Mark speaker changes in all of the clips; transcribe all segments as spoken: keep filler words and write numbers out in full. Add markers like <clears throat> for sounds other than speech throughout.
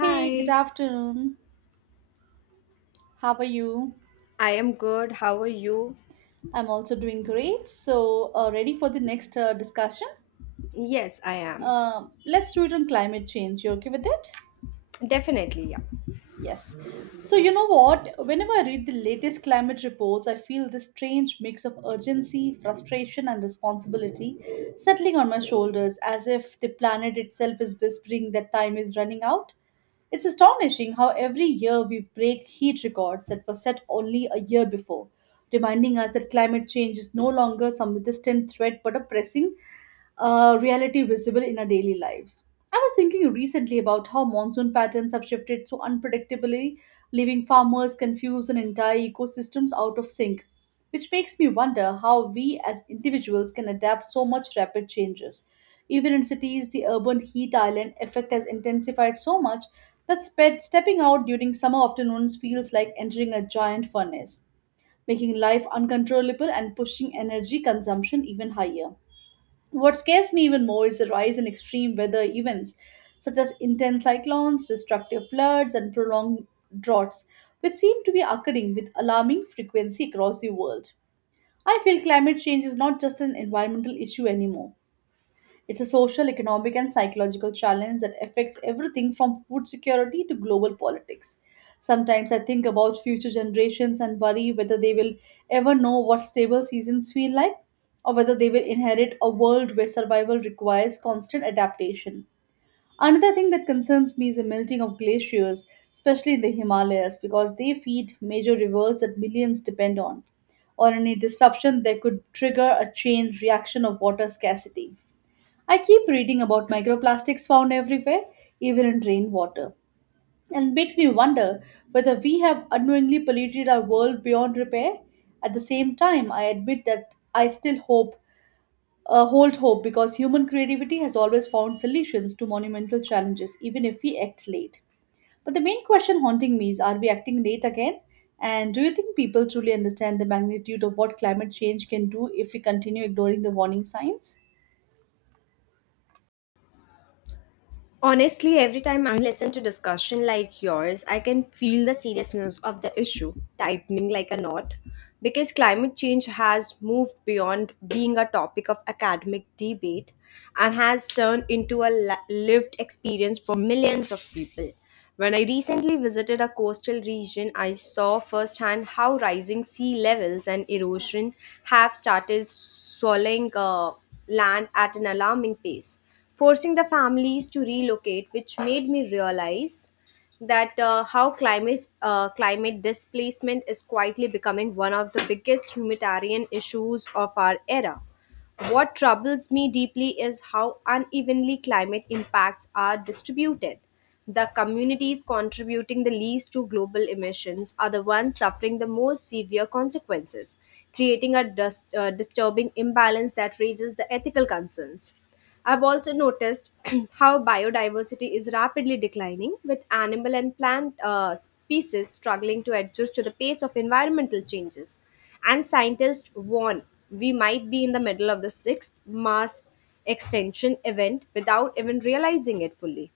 Speaker 1: Hey, good afternoon. How are you?
Speaker 2: I am good. How are you?
Speaker 1: I'm also doing great. So, uh, ready for the next uh, discussion?
Speaker 2: Yes, I am.
Speaker 1: Uh, let's do it on climate change. You okay with it?
Speaker 2: Definitely, yeah.
Speaker 1: Yes. So, you know what? Whenever I read the latest climate reports, I feel this strange mix of urgency, frustration, and responsibility settling on my shoulders as if the planet itself is whispering that time is running out. It's astonishing how every year we break heat records that were set only a year before, reminding us that climate change is no longer some distant threat but a pressing uh, reality visible in our daily lives. I was thinking recently about how monsoon patterns have shifted so unpredictably, leaving farmers confused and entire ecosystems out of sync, which makes me wonder how we as individuals can adapt so much rapid changes. Even in cities, the urban heat island effect has intensified so much that spe- stepping out during summer afternoons feels like entering a giant furnace, making life uncontrollable and pushing energy consumption even higher. What scares me even more is the rise in extreme weather events, such as intense cyclones, destructive floods, and prolonged droughts, which seem to be occurring with alarming frequency across the world. I feel climate change is not just an environmental issue anymore. It's a social, economic, and psychological challenge that affects everything from food security to global politics. Sometimes I think about future generations and worry whether they will ever know what stable seasons feel like or whether they will inherit a world where survival requires constant adaptation. Another thing that concerns me is the melting of glaciers, especially in the Himalayas, because they feed major rivers that millions depend on or any disruption that could trigger a chain reaction of water scarcity. I keep reading about microplastics found everywhere, even in rainwater, and it makes me wonder whether we have unknowingly polluted our world beyond repair. At the same time, I admit that I still hope, uh, hold hope, because human creativity has always found solutions to monumental challenges, even if we act late. But the main question haunting me is, are we acting late again? And do you think people truly understand the magnitude of what climate change can do if we continue ignoring the warning signs?
Speaker 2: Honestly, every time I listen to discussion like yours, I can feel the seriousness of the issue tightening like a knot because climate change has moved beyond being a topic of academic debate and has turned into a li- lived experience for millions of people. When I recently visited a coastal region, I saw firsthand how rising sea levels and erosion have started swallowing uh, land at an alarming pace forcing the families to relocate, which made me realize that uh, how climate uh, climate displacement is quietly becoming one of the biggest humanitarian issues of our era. What troubles me deeply is how unevenly climate impacts are distributed. The communities contributing the least to global emissions are the ones suffering the most severe consequences, creating a dis- uh, disturbing imbalance that raises the ethical concerns. I've also noticed <clears throat> how biodiversity is rapidly declining, with animal and plant uh, species struggling to adjust to the pace of environmental changes. And scientists warn we might be in the middle of the sixth mass extinction event without even realizing it fully.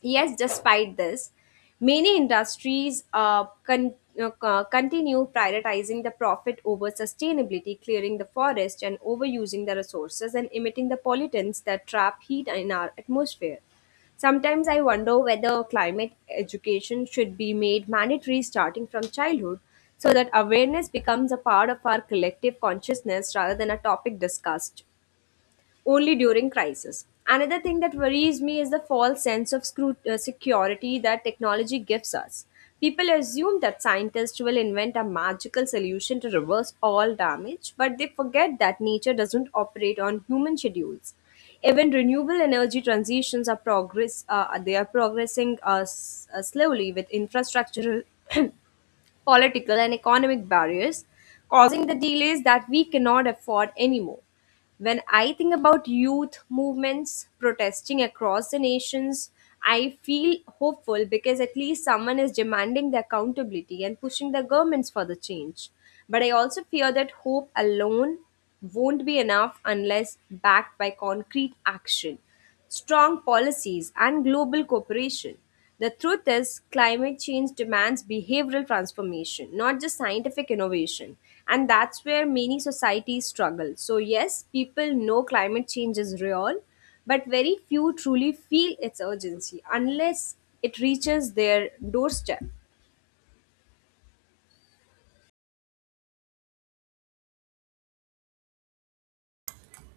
Speaker 2: Yes, despite this, many industries uh, con- uh, co- continue prioritizing the profit over sustainability, clearing the forest and overusing the resources and emitting the pollutants that trap heat in our atmosphere. Sometimes I wonder whether climate education should be made mandatory starting from childhood so that awareness becomes a part of our collective consciousness rather than a topic discussed only during crisis. Another thing that worries me is the false sense of scru- uh, security that technology gives us. People assume that scientists will invent a magical solution to reverse all damage, but they forget that nature doesn't operate on human schedules. Even renewable energy transitions are progress. Uh, they are progressing uh, s- uh, slowly with infrastructure <clears throat> <coughs> political, and economic barriers, causing the delays that we cannot afford anymore. When I think about youth movements protesting across the nations, I feel hopeful because at least someone is demanding the accountability and pushing the governments for the change. But I also fear that hope alone won't be enough unless backed by concrete action strong policies, and global cooperation. The truth is, climate change demands behavioral transformation, not just scientific innovation. And that's where many societies struggle. So, yes, people know climate change is real, but very few truly feel its urgency unless it reaches their doorstep.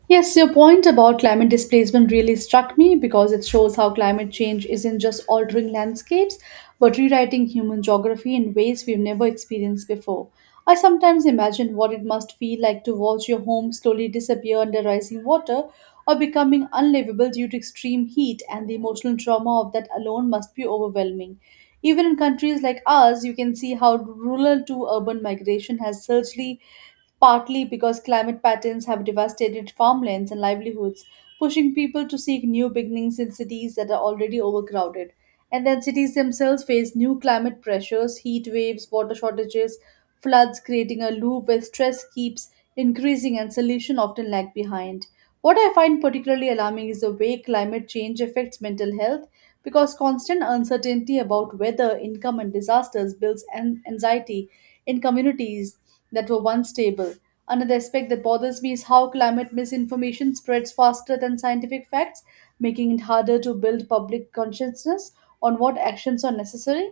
Speaker 1: Yes, your point about climate displacement really struck me because it shows how climate change isn't just altering landscapes, but rewriting human geography in ways we've never experienced before. I sometimes imagine what it must feel like to watch your home slowly disappear under rising water or becoming unlivable due to extreme heat, and the emotional trauma of that alone must be overwhelming. Even in countries like ours, you can see how rural to urban migration has surgely partly because climate patterns have devastated farmlands and livelihoods, pushing people to seek new beginnings in cities that are already overcrowded. And then cities themselves face new climate pressures, heat waves, water shortages, floods, creating a loop where stress keeps increasing and solutions often lag behind. What I find particularly alarming is the way climate change affects mental health because constant uncertainty about weather, income, and disasters builds an anxiety in communities that were once stable. Another aspect that bothers me is how climate misinformation spreads faster than scientific facts, making it harder to build public consciousness on what actions are necessary.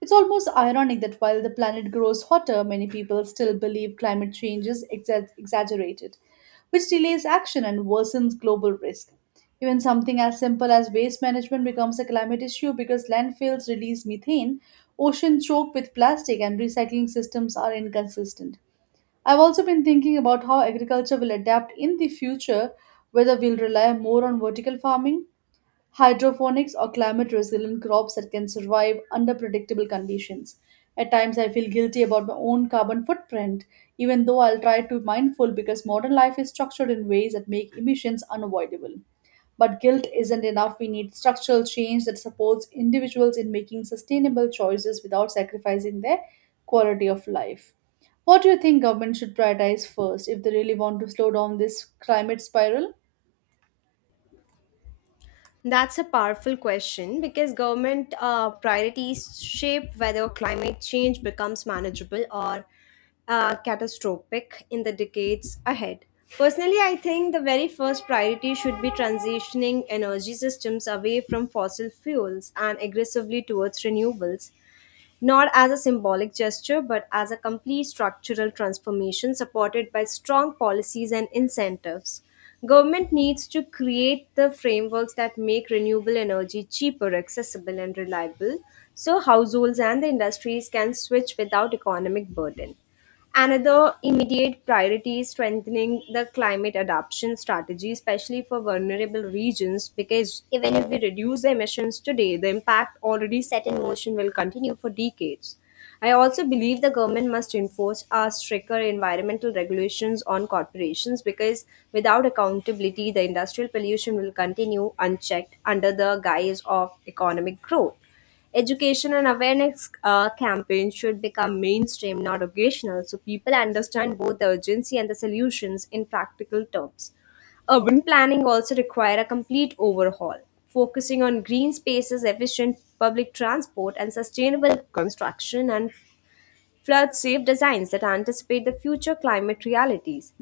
Speaker 1: It's almost ironic that while the planet grows hotter, many people still believe climate change is exa- exaggerated, which delays action and worsens global risk. Even something as simple as waste management becomes a climate issue because landfills release methane, oceans choke with plastic, and recycling systems are inconsistent. I've also been thinking about how agriculture will adapt in the future, whether we'll rely more on vertical farming, hydroponics, or climate resilient crops that can survive under predictable conditions. At times, I feel guilty about my own carbon footprint, even though I'll try to be mindful because modern life is structured in ways that make emissions unavoidable. But guilt isn't enough. We need structural change that supports individuals in making sustainable choices without sacrificing their quality of life. What do you think government should prioritize first if they really want to slow down this climate spiral?
Speaker 2: That's a powerful question because government uh, priorities shape whether climate change becomes manageable or uh, catastrophic in the decades ahead. Personally, I think the very first priority should be transitioning energy systems away from fossil fuels and aggressively towards renewables not as a symbolic gesture but as a complete structural transformation supported by strong policies and incentives. Government needs to create the frameworks that make renewable energy cheaper, accessible, and reliable so households and the industries can switch without economic burden. Another immediate priority is strengthening the climate adaptation strategy, especially for vulnerable regions, because even if we reduce the emissions today, the impact already set in motion will continue for decades. I also believe the government must enforce a stricter environmental regulations on corporations because without accountability, the industrial pollution will continue unchecked under the guise of economic growth. Education and awareness uh, campaigns should become mainstream, not occasional, so people understand both the urgency and the solutions in practical terms. Urban planning also require a complete overhaul, focusing on green spaces, efficient public transport, and sustainable construction and flood safe designs that anticipate the future climate realities.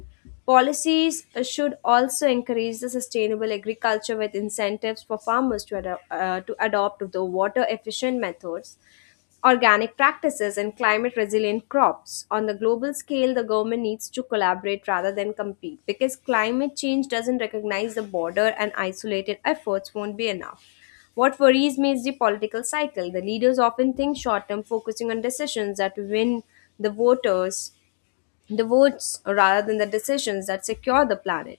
Speaker 2: Policies uh, should also encourage the sustainable agriculture with incentives for farmers to, ado- uh, to adopt the water efficient methods organic practices and climate resilient crops. On the global scale, the government needs to collaborate rather than compete because climate change doesn't recognize the border and isolated efforts won't be enough. What worries me is the political cycle. The leaders often think short term, focusing on decisions that win the voters, the votes, rather than the decisions that secure the planet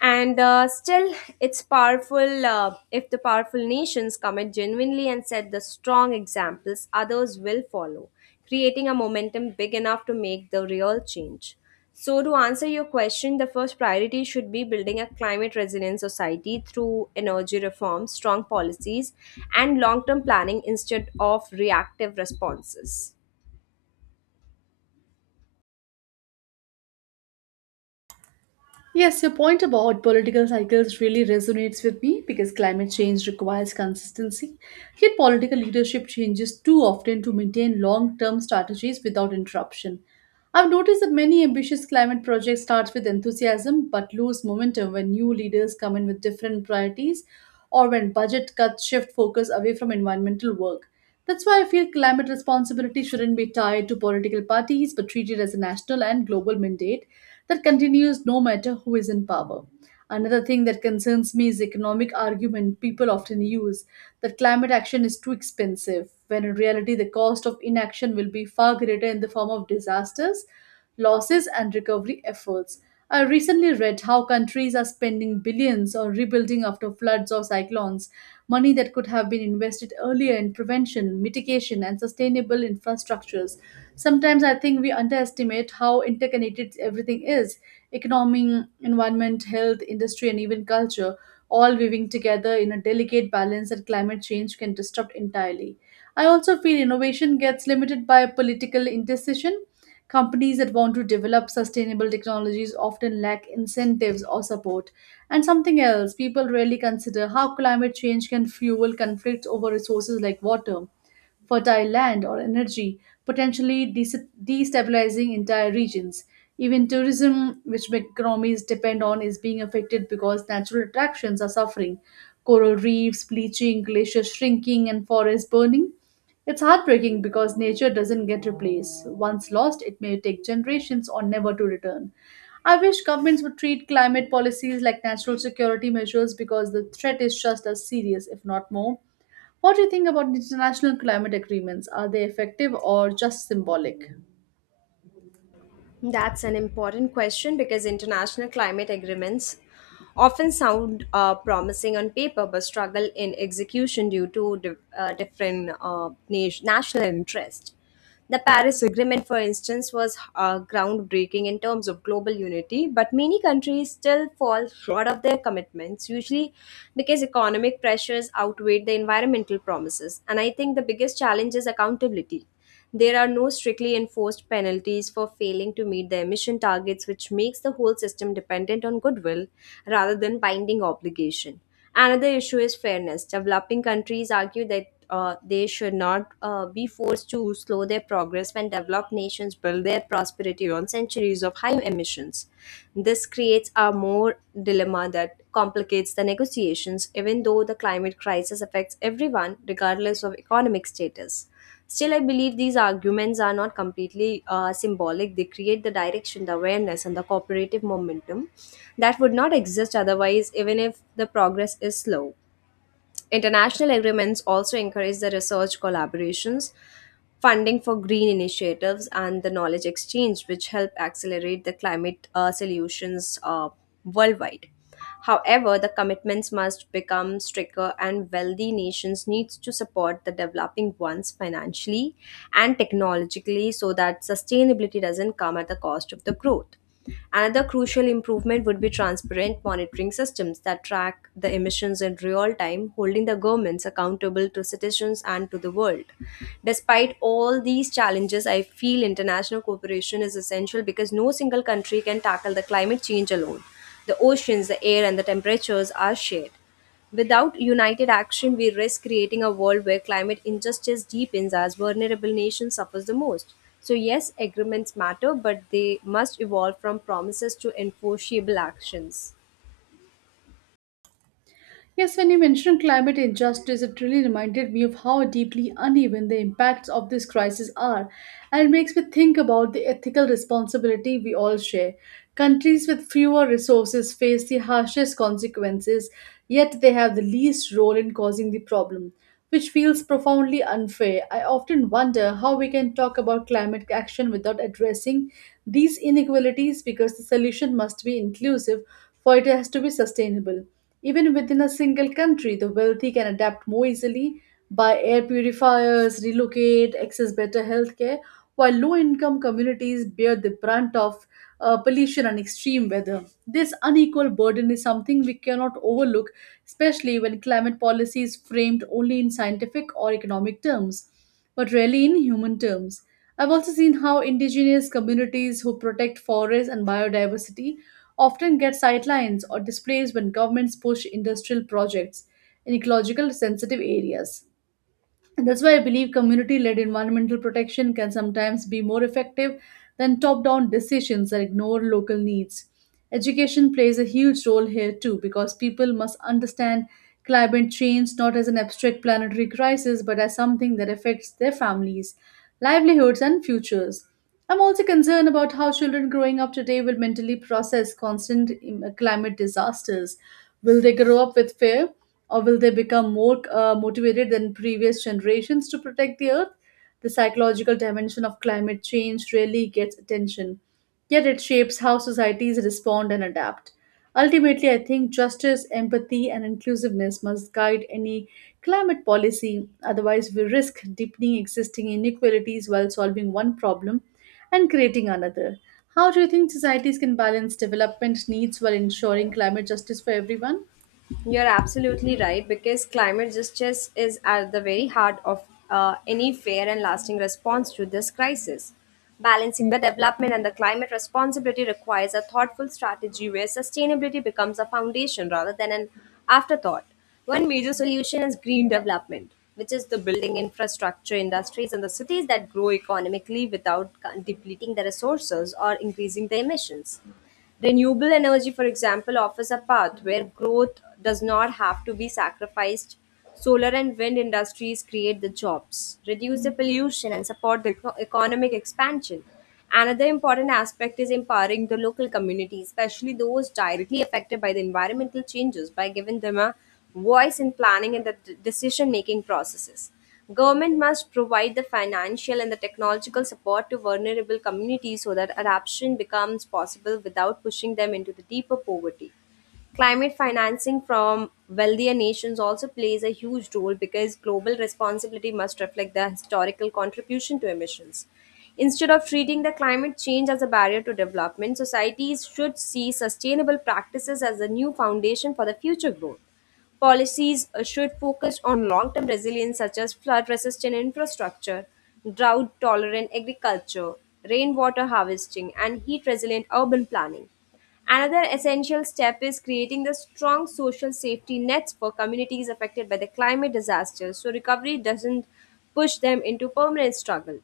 Speaker 2: and uh, still it's powerful uh, if the powerful nations commit genuinely and set the strong examples others will follow, creating a momentum big enough to make the real change. So to answer your question, the first priority should be building a climate resilient society through energy reform, strong policies, and long term planning instead of reactive responses.
Speaker 1: Yes, your point about political cycles really resonates with me because climate change requires consistency. Yet, political leadership changes too often to maintain long term strategies without interruption. I've noticed that many ambitious climate projects start with enthusiasm but lose momentum when new leaders come in with different priorities or when budget cuts shift focus away from environmental work. That's why I feel climate responsibility shouldn't be tied to political parties but treated as a national and global mandate that continues no matter who is in power. Another thing that concerns me is the economic argument people often use that climate action is too expensive, when in reality the cost of inaction will be far greater in the form of disasters, losses, and recovery efforts. I recently read how countries are spending billions on rebuilding after floods or cyclones, money that could have been invested earlier in prevention, mitigation, and sustainable infrastructures. Sometimes I think we underestimate how interconnected everything is: economy, environment, health, industry, and even culture, all weaving together in a delicate balance that climate change can disrupt entirely. I also feel innovation gets limited by political indecision. Companies that want to develop sustainable technologies often lack incentives or support. And something else people rarely consider: how climate change can fuel conflicts over resources like water, fertile land, or energy, potentially des- destabilizing entire regions. Even tourism, which economies depend on, is being affected because natural attractions are suffering. Coral reefs bleaching, glaciers shrinking, and forests burning. It's heartbreaking because nature doesn't get replaced. Once lost, it may take generations or never to return. I wish governments would treat climate policies like natural security measures because the threat is just as serious, if not more. What do you think about international climate agreements? Are they effective or just symbolic?
Speaker 2: That's an important question because international climate agreements often sound uh, promising on paper but struggle in execution due to di- uh, different uh, nat- national interests. The Paris Agreement, for instance, was uh, groundbreaking in terms of global unity, but many countries still fall short of their commitments, usually because economic pressures outweigh the environmental promises. And I think the biggest challenge is accountability. There are no strictly enforced penalties for failing to meet the emission targets, which makes the whole system dependent on goodwill rather than binding obligation. Another issue is fairness. Developing countries argue that uh, they should not uh, be forced to slow their progress when developed nations build their prosperity on centuries of high emissions. This creates a more dilemma that complicates the negotiations, even though the climate crisis affects everyone, regardless of economic status. Still, I believe these arguments are not completely uh, symbolic. They create the direction, the awareness, and the cooperative momentum that would not exist otherwise, even if the progress is slow. International agreements also encourage the research collaborations, funding for green initiatives, and the knowledge exchange, which help accelerate the climate uh, solutions uh, worldwide. However, the commitments must become stricter, and wealthy nations need to support the developing ones financially and technologically so that sustainability doesn't come at the cost of the growth. Another crucial improvement would be transparent monitoring systems that track the emissions in real time, holding the governments accountable to citizens and to the world. Despite all these challenges, I feel international cooperation is essential because no single country can tackle the climate change alone. The oceans, the air, and the temperatures are shared. Without united action, we risk creating a world where climate injustice deepens as vulnerable nations suffer the most. So, yes, agreements matter, but they must evolve from promises to enforceable actions.
Speaker 1: Yes, when you mentioned climate injustice, it really reminded me of how deeply uneven the impacts of this crisis are, and it makes me think about the ethical responsibility we all share. Countries with fewer resources face the harshest consequences, yet they have the least role in causing the problem, which feels profoundly unfair. I often wonder how we can talk about climate action without addressing these inequalities because the solution must be inclusive for it has to be sustainable. Even within a single country, the wealthy can adapt more easily, buy air purifiers, relocate, access better healthcare, while low income communities bear the brunt of uh, pollution and extreme weather. This unequal burden is something we cannot overlook, especially when climate policy is framed only in scientific or economic terms, but rarely in human terms. I've also seen how indigenous communities who protect forests and biodiversity often get sidelined or displaced when governments push industrial projects in ecological sensitive areas. And that's why I believe community led environmental protection can sometimes be more effective than top down decisions that ignore local needs. Education plays a huge role here too because people must understand climate change not as an abstract planetary crisis but as something that affects their families, livelihoods, and futures. I'm also concerned about how children growing up today will mentally process constant um, climate disasters. Will they grow up with fear or will they become more uh, motivated than previous generations to protect the earth? The psychological dimension of climate change rarely gets attention, yet it shapes how societies respond and adapt. Ultimately, I think justice, empathy, and inclusiveness must guide any climate policy. Otherwise, we risk deepening existing inequalities while solving one problem and creating another. How do you think societies can balance development needs while ensuring climate justice for everyone?
Speaker 2: You're absolutely right because climate justice is at the very heart of uh, any fair and lasting response to this crisis. Balancing the development and the climate responsibility requires a thoughtful strategy where sustainability becomes a foundation rather than an afterthought. One major solution is green development, which is the building infrastructure, industries, and the cities that grow economically without depleting the resources or increasing the emissions. Renewable energy, for example, offers a path where growth does not have to be sacrificed. Solar and wind industries create the jobs, reduce the pollution, and support the eco- economic expansion. Another important aspect is empowering the local communities, especially those directly affected by the environmental changes, by giving them a voice in planning and the decision making processes. Government must provide the financial and the technological support to vulnerable communities so that adaptation becomes possible without pushing them into the deeper poverty. Climate financing from wealthier nations also plays a huge role because global responsibility must reflect the historical contribution to emissions. Instead of treating the climate change as a barrier to development, societies should see sustainable practices as a new foundation for the future growth. Policies uh, should focus on long term resilience, such as flood resistant infrastructure, drought tolerant agriculture, rainwater harvesting, and heat resilient urban planning. Another essential step is creating the strong social safety nets for communities affected by the climate disaster so recovery doesn't push them into permanent struggle.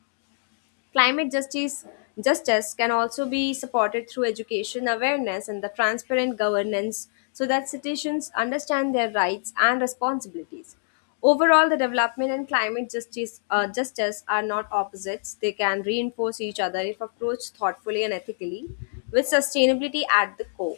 Speaker 2: Climate justice justice can also be supported through education awareness and the transparent governance so that citizens understand their rights and responsibilities. Overall, the development and climate justice uh, justice are not opposites. They can reinforce each other if approached thoughtfully and ethically, with sustainability at the core.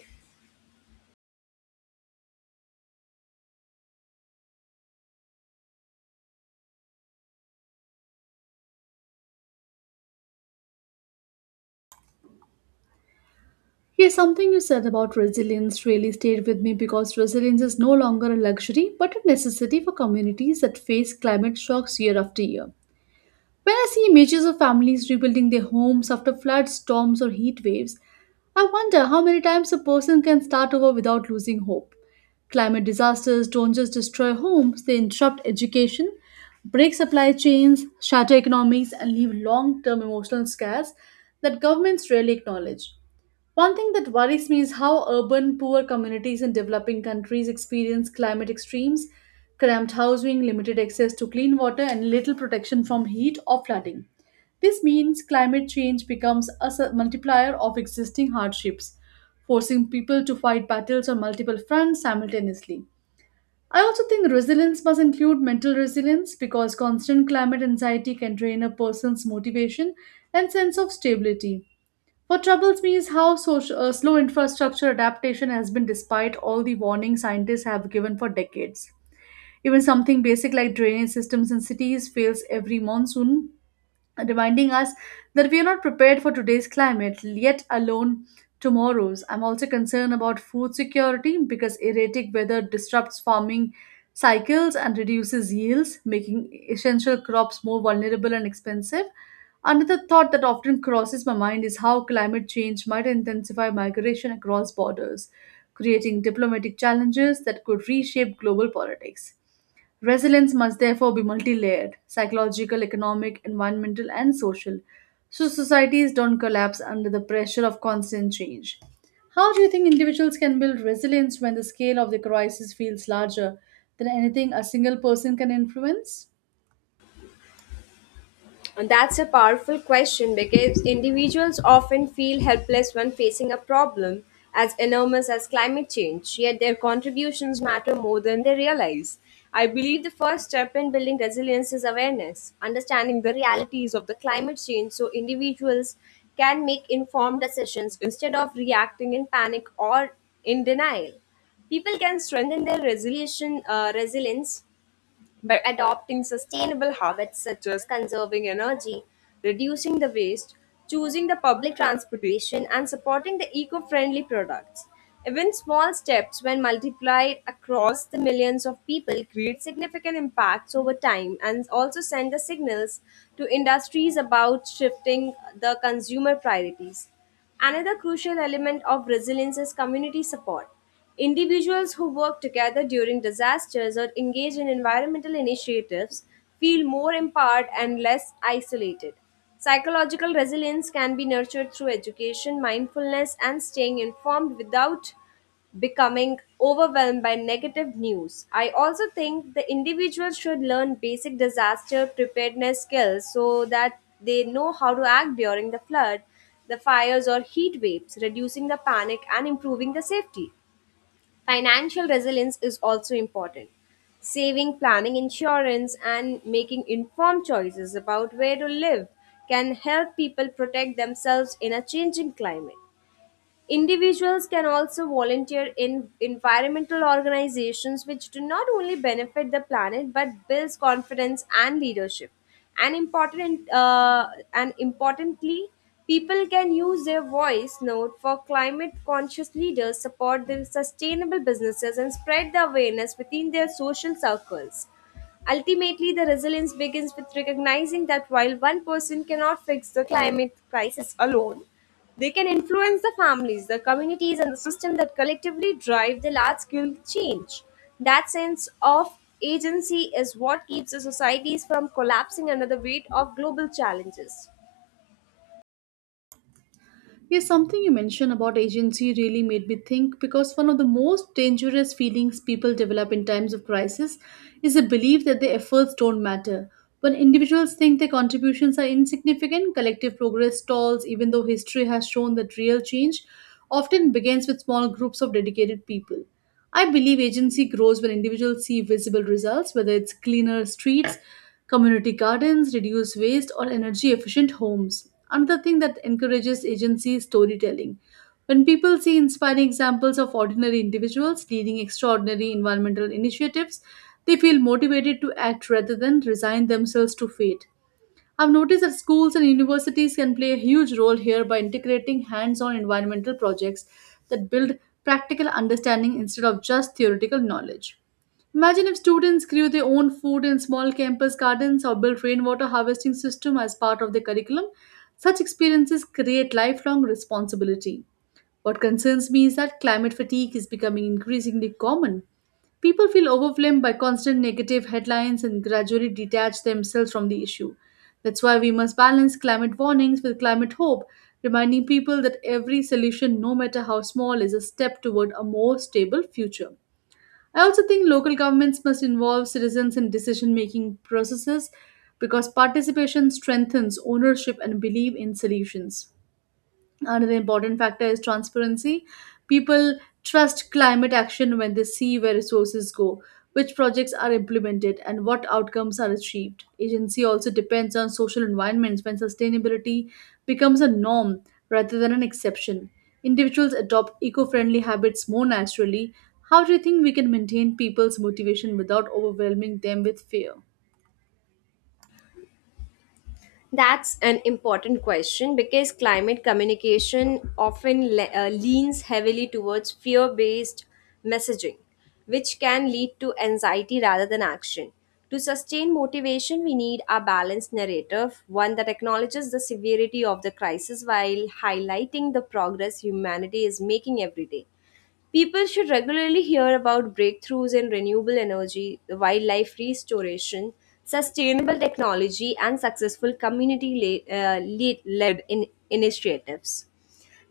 Speaker 1: Yes, something you said about resilience really stayed with me because resilience is no longer a luxury but a necessity for communities that face climate shocks year after year. When I see images of families rebuilding their homes after floods, storms, or heat waves, I wonder how many times a person can start over without losing hope. Climate disasters don't just destroy homes, they interrupt education, break supply chains, shatter economies, and leave long term emotional scars that governments rarely acknowledge. One thing that worries me is how urban, poor communities in developing countries experience climate extremes, cramped housing, limited access to clean water, and little protection from heat or flooding. This means climate change becomes a s- multiplier of existing hardships, forcing people to fight battles on multiple fronts simultaneously. I also think resilience must include mental resilience because constant climate anxiety can drain a person's motivation and sense of stability. What troubles me is how social, uh, slow infrastructure adaptation has been despite all the warning scientists have given for decades. Even something basic like drainage systems in cities fails every monsoon, reminding us that we are not prepared for today's climate, yet alone tomorrow's. I'm also concerned about food security because erratic weather disrupts farming cycles and reduces yields, making essential crops more vulnerable and expensive. Another thought that often crosses my mind is how climate change might intensify migration across borders, creating diplomatic challenges that could reshape global politics. Resilience must therefore be multi layered: psychological, economic, environmental, and social, so societies don't collapse under the pressure of constant change. How do you think individuals can build resilience when the scale of the crisis feels larger than anything a single person can influence?
Speaker 2: And that's a powerful question because individuals often feel helpless when facing a problem as enormous as climate change, yet their contributions matter more than they realize. I believe the first step in building resilience is awareness, understanding the realities of the climate change so individuals can make informed decisions instead of reacting in panic or in denial. People can strengthen their resolution, uh, resilience by adopting sustainable habits such as conserving energy, reducing the waste, choosing the public transportation, and supporting the eco friendly products. Even small steps, when multiplied across the millions of people, create significant impacts over time and also send the signals to industries about shifting the consumer priorities. Another crucial element of resilience is community support. Individuals who work together during disasters or engage in environmental initiatives feel more empowered and less isolated. Psychological resilience can be nurtured through education, mindfulness, and staying informed without becoming overwhelmed by negative news. I also think the individual should learn basic disaster preparedness skills so that they know how to act during the flood, the fires, or heat waves, reducing the panic and improving the safety. Financial resilience is also important. Saving, planning insurance, and making informed choices about where to live can help people protect themselves in a changing climate. Individuals can also volunteer in environmental organizations which do not only benefit the planet but builds confidence and leadership. And important uh, and importantly, people can use their voice note for climate conscious leaders, support the sustainable businesses and spread the awareness within their social circles. Ultimately, the resilience begins with recognizing that while one person cannot fix the climate crisis alone, they can influence the families, the communities, and the system that collectively drive the large scale change. That sense of agency is what keeps the societies from collapsing under the weight of global challenges.
Speaker 1: Yes, something you mentioned about agency really made me think, because one of the most dangerous feelings people develop in times of crisis is the belief that their efforts don't matter. When individuals think their contributions are insignificant, collective progress stalls, even though history has shown that real change often begins with small groups of dedicated people. I believe agency grows when individuals see visible results, whether it's cleaner streets, community gardens, reduce waste, or energy efficient homes. Another thing that encourages agency is storytelling. When people see inspiring examples of ordinary individuals leading extraordinary environmental initiatives, they feel motivated to act rather than resign themselves to fate. I've noticed that schools and universities can play a huge role here by integrating hands on environmental projects that build practical understanding instead of just theoretical knowledge. Imagine if students grew their own food in small campus gardens or built rainwater harvesting system as part of their curriculum. Such experiences create lifelong responsibility. What concerns me is that climate fatigue is becoming increasingly common. People feel overwhelmed by constant negative headlines and gradually detach themselves from the issue. That's why we must balance climate warnings with climate hope, reminding people that every solution, no matter how small, is a step toward a more stable future. I also think local governments must involve citizens in decision making processes because participation strengthens ownership and belief in solutions. Another important factor is transparency. People trust climate action when they see where resources go, which projects are implemented, and what outcomes are achieved. Agency also depends on social environments when sustainability becomes a norm rather than an exception. Individuals adopt eco friendly habits more naturally. How do you think we can maintain people's motivation without overwhelming them with fear?
Speaker 2: That's an important question because climate communication often le- uh, leans heavily towards fear based messaging, which can lead to anxiety rather than action. To sustain motivation, we need a balanced narrative, one that acknowledges the severity of the crisis while highlighting the progress humanity is making every day. People should regularly hear about breakthroughs in renewable energy, wildlife restoration, sustainable technology, and successful community led initiatives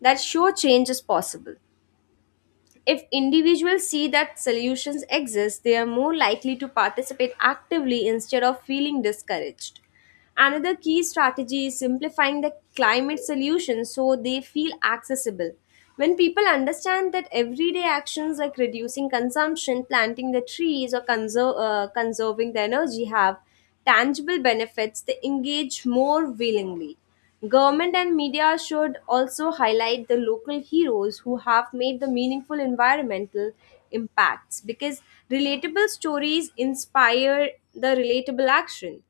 Speaker 2: that show change is possible. If individuals see that solutions exist, they are more likely to participate actively instead of feeling discouraged. Another key strategy is simplifying the climate solutions so they feel accessible. When people understand that everyday actions like reducing consumption, planting the trees, or conser- uh, conserving the energy have tangible benefits, they engage more willingly. Government and media should also highlight the local heroes who have made the meaningful environmental impacts because relatable stories inspire the relatable action.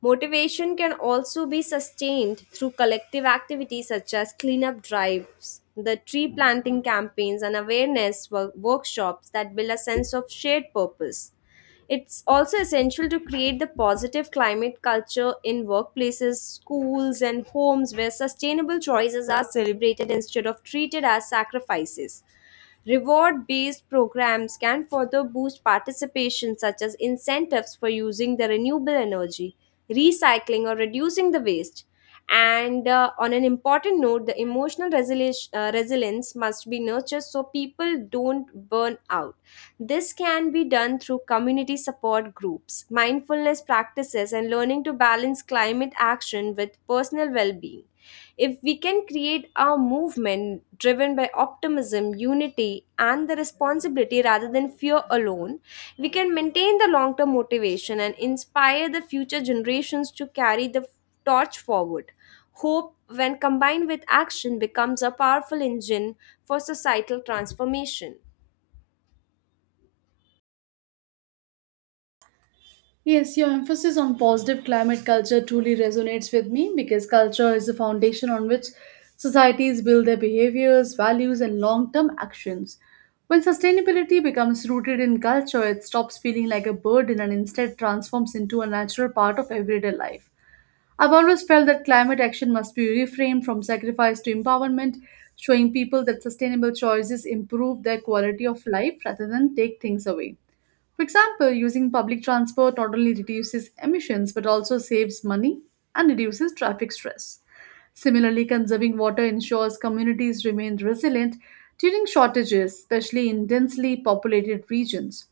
Speaker 2: Motivation can also be sustained through collective activities such as cleanup drives, the tree planting campaigns, and awareness work- workshops that build a sense of shared purpose. It's also essential to create the positive climate culture in workplaces, schools, and homes where sustainable choices are celebrated instead of treated as sacrifices. Reward based programs can further boost participation, such as incentives for using the renewable energy, recycling, or reducing the waste. And uh, On an important note, the emotional resilience, uh, resilience must be nurtured so people don't burn out. This can be done through community support groups, mindfulness practices, and learning to balance climate action with personal well being. If we can create a movement driven by optimism, unity, and the responsibility rather than fear alone, we can maintain the long term motivation and inspire the future generations to carry the torch forward. Hope, when combined with action, becomes a powerful engine for societal transformation.
Speaker 1: Yes, your emphasis on positive climate culture truly resonates with me because culture is the foundation on which societies build their behaviors, values, and long term actions. When sustainability becomes rooted in culture, it stops feeling like a burden and instead transforms into a natural part of everyday life. I've always felt that climate action must be reframed from sacrifice to empowerment, showing people that sustainable choices improve their quality of life rather than take things away. For example, using public transport not only reduces emissions but also saves money and reduces traffic stress. Similarly, conserving water ensures communities remain resilient during shortages, especially in densely populated regions.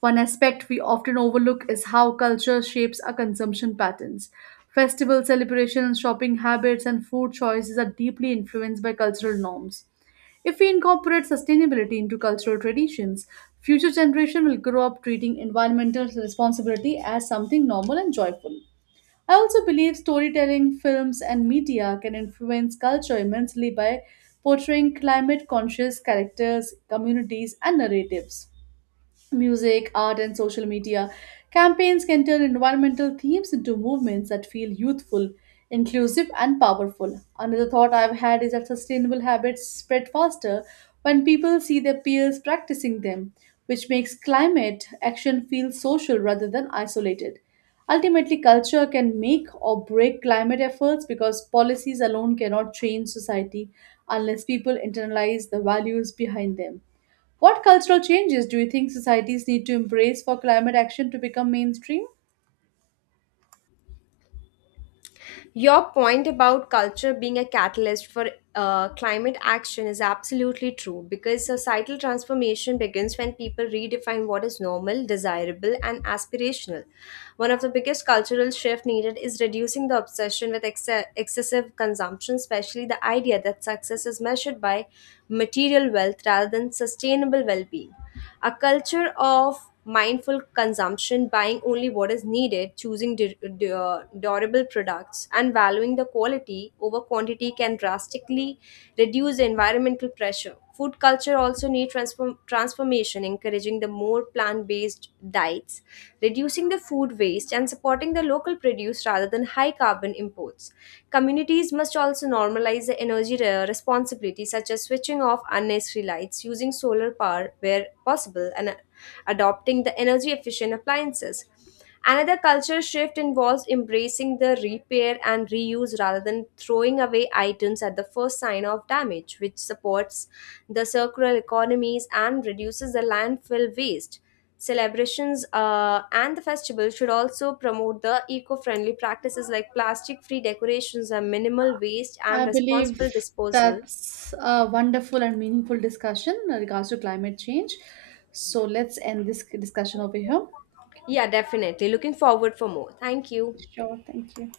Speaker 1: One aspect we often overlook is how culture shapes our consumption patterns. Festival celebrations, shopping habits, and food choices are deeply influenced by cultural norms. If we incorporate sustainability into cultural traditions, future generations will grow up treating environmental responsibility as something normal and joyful. I also believe storytelling, films, and media can influence culture immensely by portraying climate conscious characters, communities, and narratives. Music, art, and social media campaigns can turn environmental themes into movements that feel youthful, inclusive, and powerful. Another thought I've had is that sustainable habits spread faster when people see their peers practicing them, which makes climate action feel social rather than isolated. Ultimately, culture can make or break climate efforts because policies alone cannot change society unless people internalize the values behind them. What cultural changes do you think societies need to embrace for climate action to become mainstream?
Speaker 2: Your point about culture being a catalyst for uh, climate action is absolutely true because societal transformation begins when people redefine what is normal, desirable, and aspirational. One of the biggest cultural shifts needed is reducing the obsession with exce- excessive consumption, especially the idea that success is measured by material wealth rather than sustainable well being. A culture of mindful consumption, buying only what is needed, choosing du- du- uh, durable products, and valuing the quality over quantity can drastically reduce environmental pressure. Food culture also needs transform- transformation, encouraging the more plant based diets, reducing the food waste, and supporting the local produce rather than high carbon imports. Communities must also normalize the energy re- responsibility, such as switching off unnecessary lights, using solar power where possible, and adopting the energy efficient appliances. Another culture shift involves embracing the repair and reuse rather than throwing away items at the first sign of damage, which supports the circular economies and reduces the landfill waste. Celebrations uh, and the festival should also promote the eco friendly practices like plastic free decorations and minimal waste
Speaker 1: I
Speaker 2: and responsible
Speaker 1: believe
Speaker 2: disposal.
Speaker 1: that's a wonderful and meaningful discussion in regards to climate change. So let's end this discussion over here.
Speaker 2: Yeah, definitely. Looking forward for more. Thank you.
Speaker 1: Sure, thank you.